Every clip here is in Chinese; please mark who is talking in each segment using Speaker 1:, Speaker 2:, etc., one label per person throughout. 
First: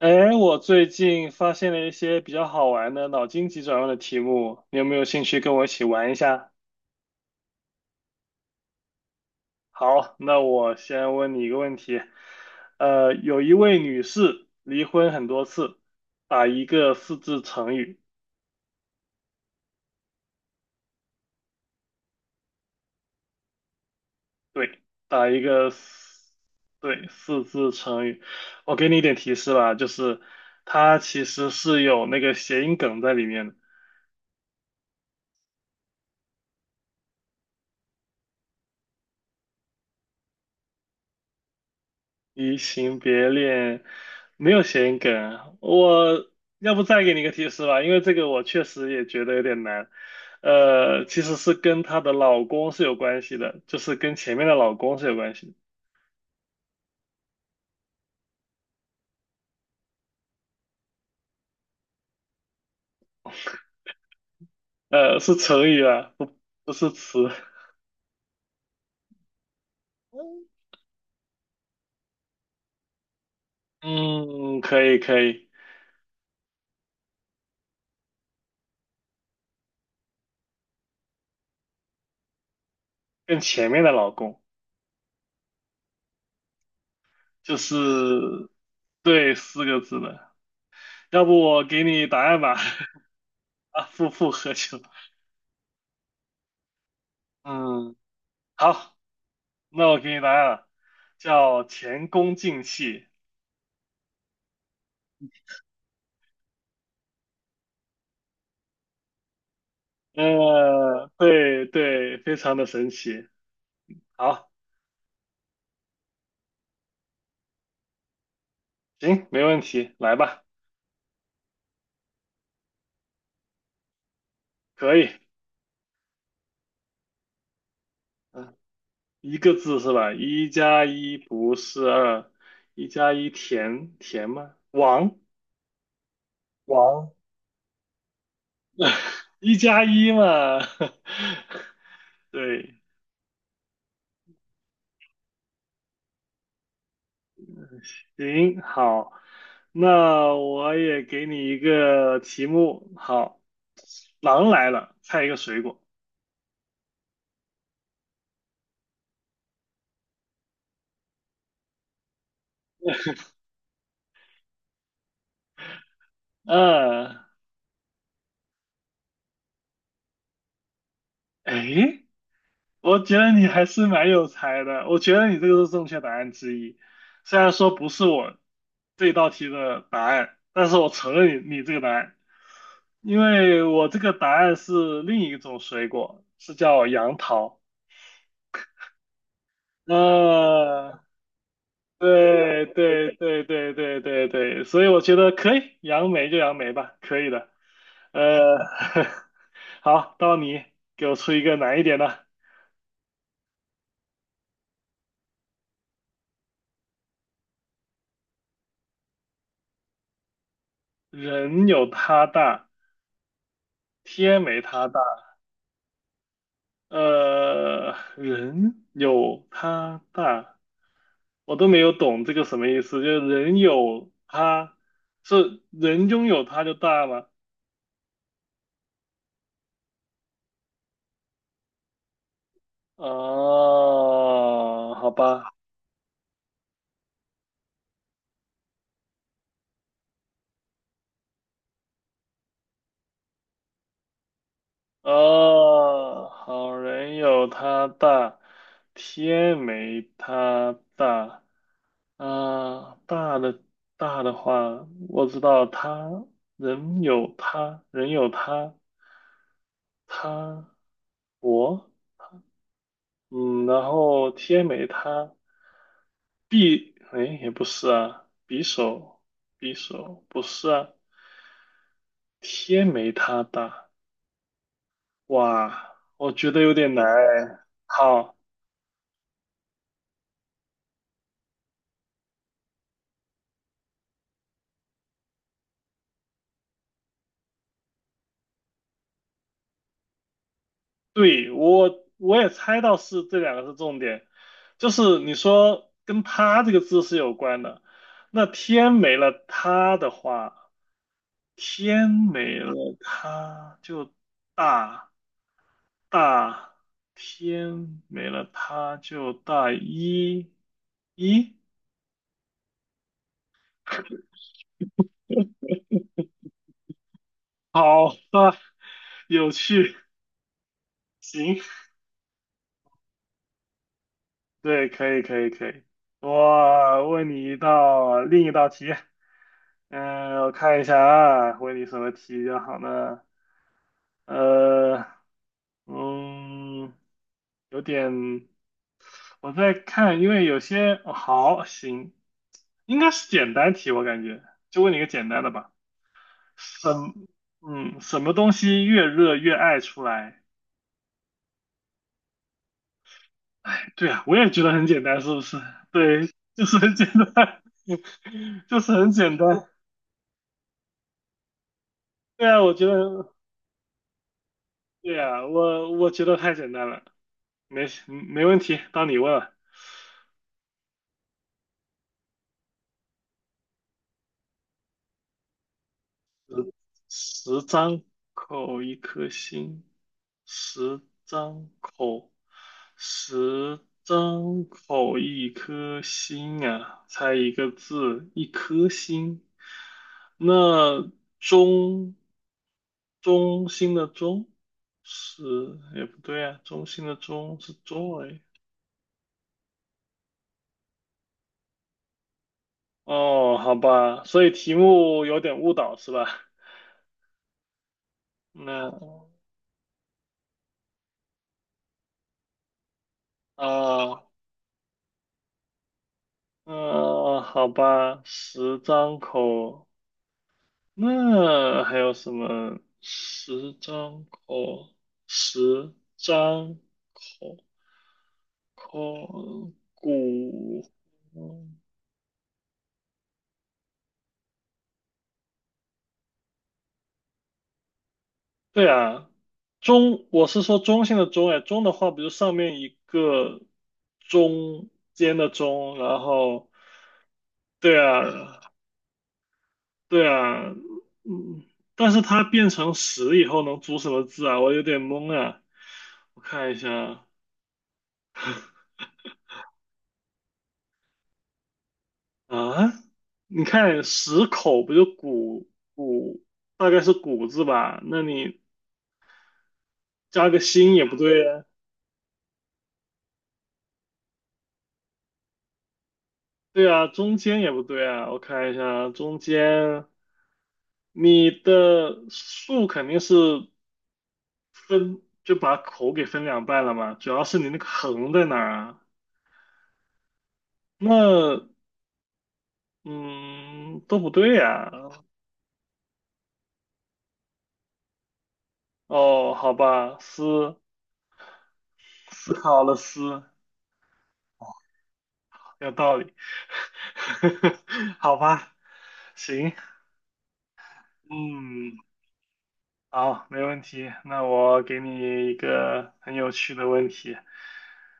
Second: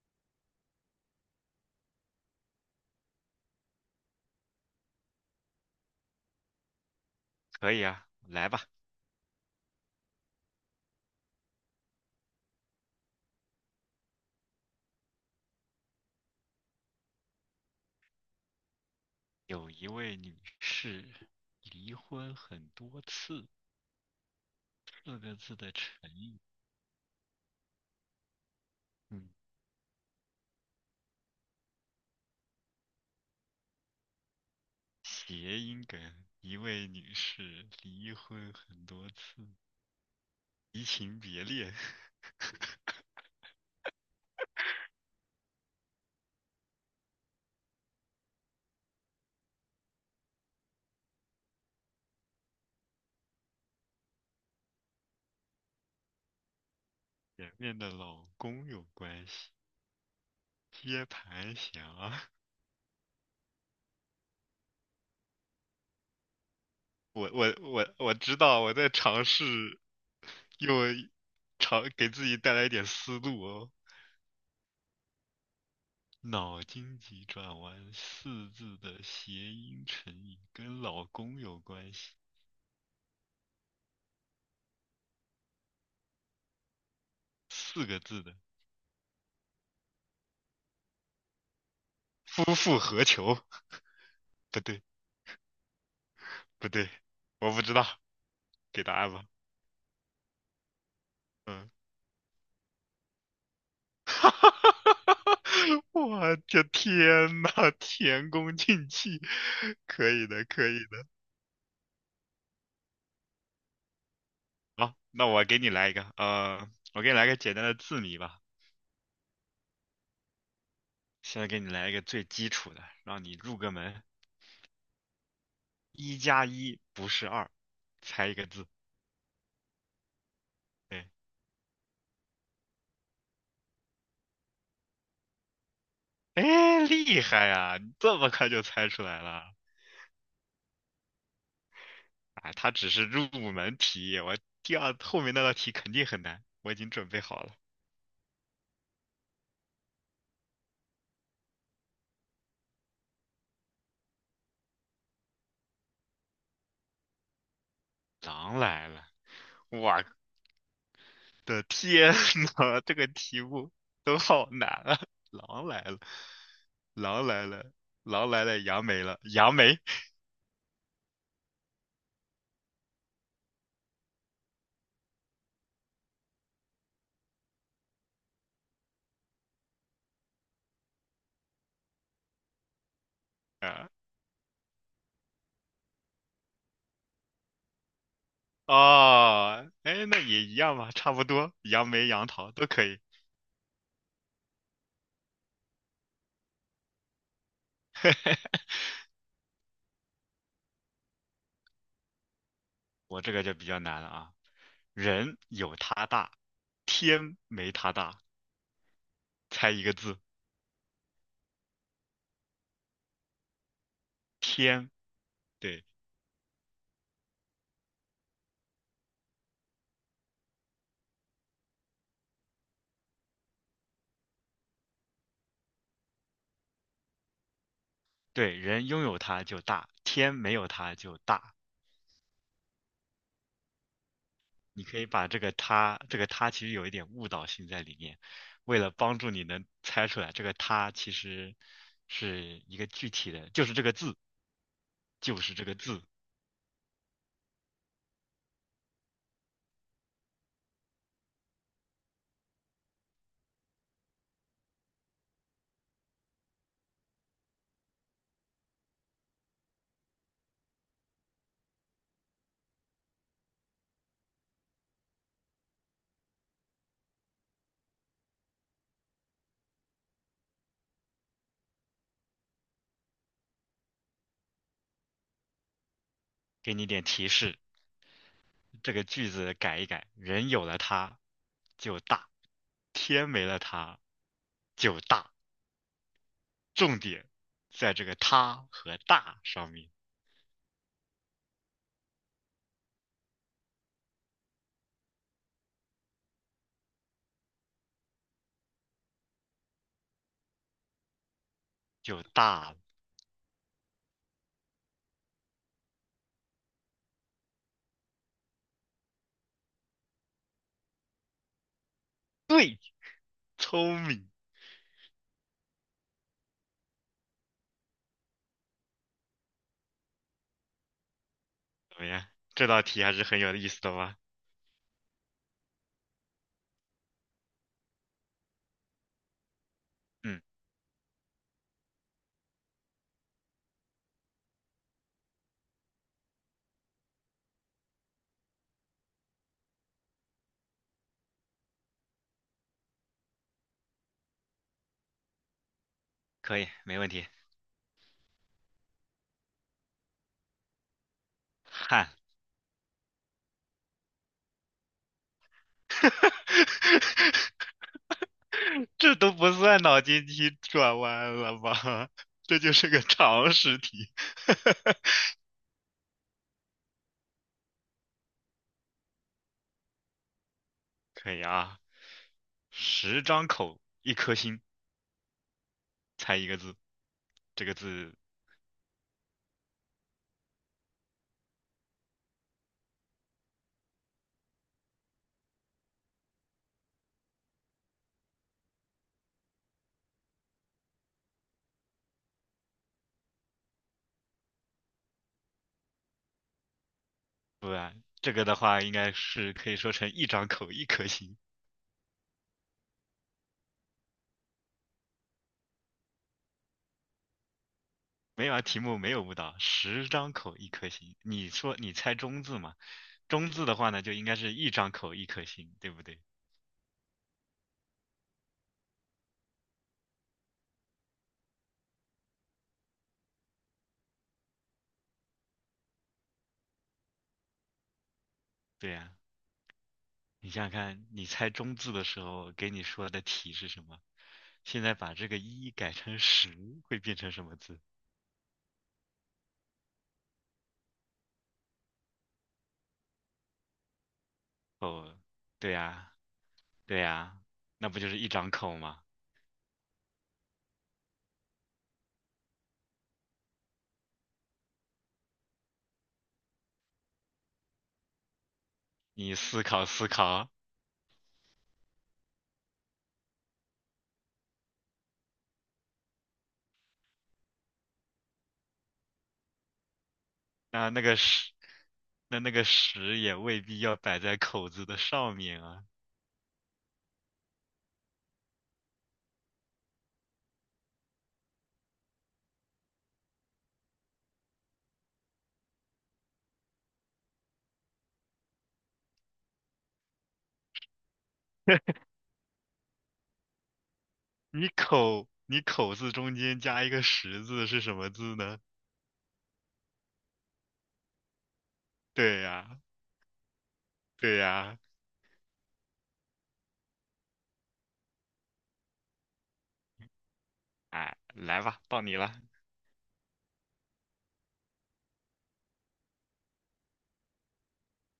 Speaker 1: 哎，我最近发现了一些比较好玩的脑筋急转弯的题目，你有没有兴趣跟我一起玩一下？
Speaker 2: 可以啊，来吧。
Speaker 1: 好，那我先问你一个问题。有一位女士离婚很多次，打一个四字成语。
Speaker 2: 有一位女士离婚很多次，
Speaker 1: 对，
Speaker 2: 四
Speaker 1: 打
Speaker 2: 个
Speaker 1: 一
Speaker 2: 字
Speaker 1: 个
Speaker 2: 的成
Speaker 1: 四，
Speaker 2: 语，
Speaker 1: 对，四字成语。我给你一点
Speaker 2: 嗯，
Speaker 1: 提示吧，就是它其实是有那个谐音梗在里面的。
Speaker 2: 谐音梗。一位女士离婚很多次，移情别恋，
Speaker 1: 移情别恋没有谐音梗啊我要不再给你个提示吧，因为这个我确实也觉得有点难。其实是跟她的老公是有关系的，就是跟前面的老公是有关系的
Speaker 2: 前面的老公有关系，接盘侠。
Speaker 1: 是成语啊，不是 词。
Speaker 2: 我知道，我在尝试
Speaker 1: 嗯
Speaker 2: 用尝给自己带来一点思路哦。
Speaker 1: 嗯可以，
Speaker 2: 脑筋急转弯四字的谐音成语跟老公有关系，
Speaker 1: 跟前面的老公就
Speaker 2: 四个字的
Speaker 1: 是对四个字的，要不我给你答案
Speaker 2: 夫
Speaker 1: 吧？
Speaker 2: 复何求？
Speaker 1: 啊，复复合
Speaker 2: 不
Speaker 1: 球。
Speaker 2: 对，不对，我不知道，
Speaker 1: 嗯，
Speaker 2: 给答
Speaker 1: 好。
Speaker 2: 案吧。
Speaker 1: 那我给你答案，叫
Speaker 2: 嗯，
Speaker 1: 前功尽弃。
Speaker 2: 哈哈哈哈哈哈！我的天呐，前功尽弃，可以的，可以的。
Speaker 1: 对对，非常的神奇。好，
Speaker 2: 好，那我给你来一个，我给你来个简单的字谜吧。
Speaker 1: 行，没问题，来吧，
Speaker 2: 现在给你来一个最基础的，让你入个门。
Speaker 1: 可以。
Speaker 2: 一加一不是二，猜一个
Speaker 1: 嗯，
Speaker 2: 字。
Speaker 1: 一个字是吧？一加
Speaker 2: 对。
Speaker 1: 一不是二，一加一填填吗？王
Speaker 2: 哎，
Speaker 1: 王，
Speaker 2: 厉害呀！你这么快就猜出来了。
Speaker 1: 一加一嘛。
Speaker 2: 哎，它
Speaker 1: 对，
Speaker 2: 只是入门题，我第二后面那道题肯定很难，我已经准备好了。
Speaker 1: 行，好，那我也给你一个题目。好，狼来了，猜一个水果。
Speaker 2: 狼来了，我的天呐，这个题目都好难啊！狼来了，
Speaker 1: 嗯、呃，
Speaker 2: 狼来了，狼来了，杨梅了，杨梅
Speaker 1: 哎。我觉得你还是蛮有才的，我觉得你这个是正确答案之一。虽然说不是我这道题的答案，但是我承认你这个答案，因为我
Speaker 2: 啊！
Speaker 1: 这个答案是另一种水果，是叫杨桃。
Speaker 2: 哦，哎，那也一样吧，
Speaker 1: 呃，
Speaker 2: 差不多，杨梅、杨桃
Speaker 1: 对
Speaker 2: 都可以。
Speaker 1: 对对对对对对，所以我觉得可以，杨梅就杨梅吧，可以的。呃，好，到你给我出一个难一点的。
Speaker 2: 我这个就比较难了啊，人有它大，天没它大。猜一个字，
Speaker 1: 人有他大，天没他
Speaker 2: 天。
Speaker 1: 大。
Speaker 2: 对
Speaker 1: 人有他大，我都没有懂这个什么意思。就是人有他，是人拥有他就大吗？
Speaker 2: 对，人拥有它就大，天没有它就大。你
Speaker 1: 哦，
Speaker 2: 可以
Speaker 1: 好
Speaker 2: 把这
Speaker 1: 吧，
Speaker 2: 个它，这个它其实有一点误导性在里面。为了帮助你能猜出来，这个它其实是一个具体的，就是这个字，就是这个字，
Speaker 1: 哦，好人有他大，天没他大。啊，大的大的话，我知道他人有他，人有他，他我。嗯，然后天没它匕，哎，也不是啊，匕首，匕首不是啊，天没它大，哇，我觉得有
Speaker 2: 给你
Speaker 1: 点难
Speaker 2: 点提示。
Speaker 1: 哎。好，
Speaker 2: 这个句子改一改，人有了它就大，天没了它就大。重点在这个它和大上面，
Speaker 1: 对，我也猜到是这两个是重点，就是你说跟它这个字是有关的，那天没了它的话，天
Speaker 2: 就
Speaker 1: 没
Speaker 2: 大
Speaker 1: 了
Speaker 2: 了。
Speaker 1: 它就大。大天没了他就大一，一，
Speaker 2: 对，聪明。
Speaker 1: 好吧，有趣，行，
Speaker 2: 怎么样？这道题还是很有意思的吧？
Speaker 1: 对，可以，可以，可以。我问你一道另一道题，嗯，
Speaker 2: 嗯，
Speaker 1: 我看一下啊，问你什么题比较好呢？呃，嗯，有点，我在看，因为有些，哦好，行，应该是简单题，我感觉，就问你一个简单的吧。
Speaker 2: 可以，
Speaker 1: 什，
Speaker 2: 没问题。
Speaker 1: 什么东西越热越爱出来？
Speaker 2: 汗，
Speaker 1: 对啊，我也觉得很简单，是不是？对，就是很简单，就是很
Speaker 2: 这都
Speaker 1: 简单。
Speaker 2: 不算脑筋急转弯了吧？
Speaker 1: 对
Speaker 2: 这
Speaker 1: 啊，
Speaker 2: 就
Speaker 1: 我觉
Speaker 2: 是个
Speaker 1: 得，
Speaker 2: 常识题。
Speaker 1: 对啊，我觉得太简单了，没问题，到你问了。
Speaker 2: 可以啊，十张口，一颗心，猜一个
Speaker 1: 十
Speaker 2: 字。
Speaker 1: 十
Speaker 2: 这个
Speaker 1: 张
Speaker 2: 字
Speaker 1: 口一颗心，十张口，十张口一颗心啊，猜一个字，一颗心。那中中心的中是，也不对啊，中心的中
Speaker 2: 不
Speaker 1: 是
Speaker 2: 然，这
Speaker 1: joy
Speaker 2: 个的话应该是可以说成一张口一颗心。
Speaker 1: 哦，好吧，所以题目有点误导是吧？
Speaker 2: 没有啊，题目没有
Speaker 1: 那
Speaker 2: 误导，十张口一颗心。你说你猜中字嘛？中字的话呢，就
Speaker 1: 啊。
Speaker 2: 应该是一张口一颗心，对不对？
Speaker 1: 好吧，十张口，那还有什么？十张口，十张口，
Speaker 2: 对呀，
Speaker 1: 口
Speaker 2: 你想想
Speaker 1: 骨，
Speaker 2: 看，你猜中
Speaker 1: 嗯
Speaker 2: 字的时候给你说的体是什么？现在把这个一改成十，会变成什么字？
Speaker 1: 对啊，中，我是说中性的中，哎，中的话比如上面一个中
Speaker 2: 哦，
Speaker 1: 间的
Speaker 2: 对
Speaker 1: 中，
Speaker 2: 呀，
Speaker 1: 然后，
Speaker 2: 对呀，那
Speaker 1: 对
Speaker 2: 不就是一张
Speaker 1: 啊，
Speaker 2: 口吗？
Speaker 1: 对啊，嗯，但是它变成十以后能组什么字啊？我有点懵啊，我看一下啊。
Speaker 2: 你思考思考，
Speaker 1: 啊，你看十口不就谷谷，大概是谷字吧？那你加个
Speaker 2: 那
Speaker 1: 心
Speaker 2: 那
Speaker 1: 也不
Speaker 2: 个
Speaker 1: 对
Speaker 2: 十，
Speaker 1: 呀。
Speaker 2: 那那个十也未必要摆在口字的上面啊。
Speaker 1: 对啊，中间也不对啊。我看一下啊，中间你的竖肯定是分，就把口给分两半了嘛。主要是你那个横在哪儿啊？那嗯，都不对
Speaker 2: 你
Speaker 1: 呀。
Speaker 2: 口，你口字中间加一个十字是什么字呢？
Speaker 1: 哦，好吧，思
Speaker 2: 对
Speaker 1: 思
Speaker 2: 呀，
Speaker 1: 考了思，
Speaker 2: 对呀，
Speaker 1: 有道理。好吧，行。
Speaker 2: 哎，来吧，
Speaker 1: 嗯，
Speaker 2: 到你了。
Speaker 1: 好，没问题。那我给你一个很有趣的问题，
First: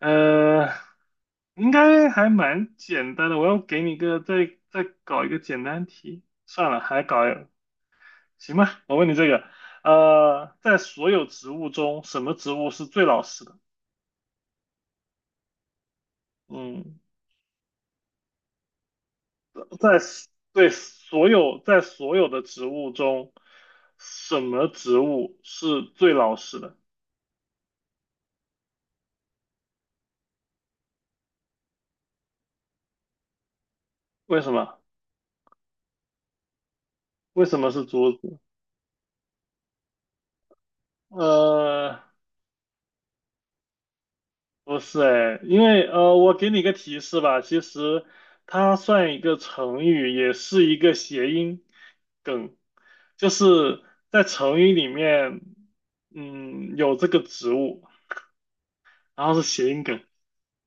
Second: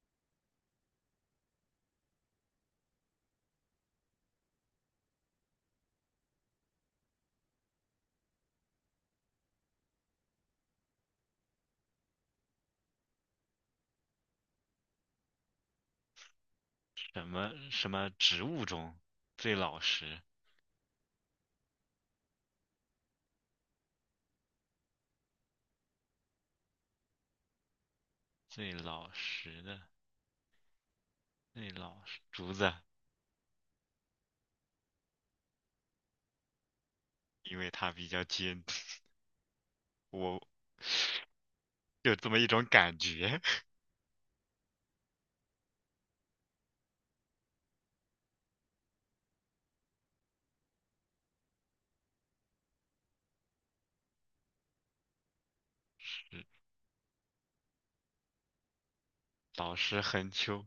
Speaker 1: 呃，应该还蛮简单的。我要给你一个再再搞一个简单题，算了，还搞行吧。我问你这个，在所有植物中，什么植物是最老实的？嗯，
Speaker 2: 什么什么植物中最老实？
Speaker 1: 对所有在所有的植物中，什么植物是最老实的？
Speaker 2: 最老实的，最老实，竹子，
Speaker 1: 为什么？为
Speaker 2: 因
Speaker 1: 什么
Speaker 2: 为
Speaker 1: 是
Speaker 2: 它比
Speaker 1: 竹
Speaker 2: 较
Speaker 1: 子？
Speaker 2: 尖，我
Speaker 1: 呃。
Speaker 2: 有这么一种感觉。
Speaker 1: 不是哎，因为我给你个提示吧，其实它算一个成语，也是一个谐音梗，就是在成语里面，嗯，有这个植物，然后是谐
Speaker 2: 老
Speaker 1: 音梗，
Speaker 2: 实横秋，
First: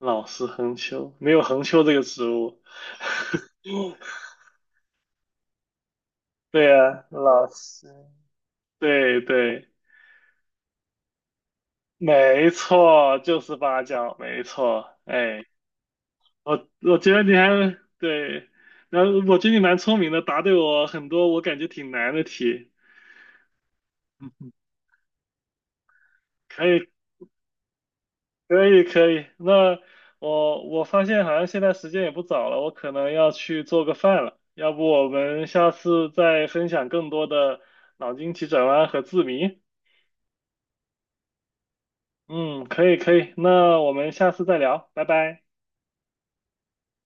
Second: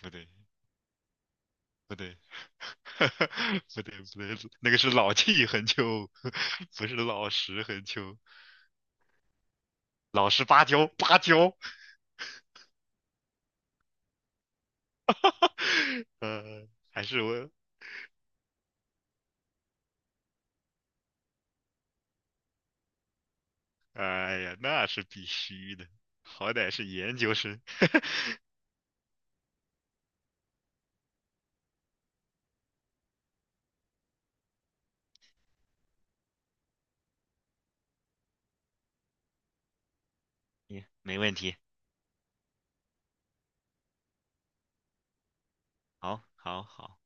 Speaker 2: 不对，
Speaker 1: 实横秋，没有横秋这
Speaker 2: 不
Speaker 1: 个
Speaker 2: 对，
Speaker 1: 植物。
Speaker 2: 不对，不 对，那个是老气横秋，
Speaker 1: 对
Speaker 2: 不是
Speaker 1: 呀，
Speaker 2: 老
Speaker 1: 老
Speaker 2: 实横
Speaker 1: 师，
Speaker 2: 秋，
Speaker 1: 对对，
Speaker 2: 老实芭蕉，芭蕉。
Speaker 1: 没错，就是八角，没错，哎，我
Speaker 2: 还
Speaker 1: 觉得
Speaker 2: 是
Speaker 1: 你
Speaker 2: 我，
Speaker 1: 还对，然后我觉得你蛮聪明的，答对我很多我感觉挺难的题。
Speaker 2: 哎
Speaker 1: 嗯，
Speaker 2: 呀，那是必须的，好
Speaker 1: 可
Speaker 2: 歹是
Speaker 1: 以，
Speaker 2: 研究生，
Speaker 1: 可以，可以。那我发现好像现在时间也不早了，我可能要去做个饭了。要不我们下次再分享更多的脑筋急转弯和字谜？
Speaker 2: 你没问题，
Speaker 1: 嗯，可以，可以。那我们下次再聊，拜拜。
Speaker 2: 好，好，好。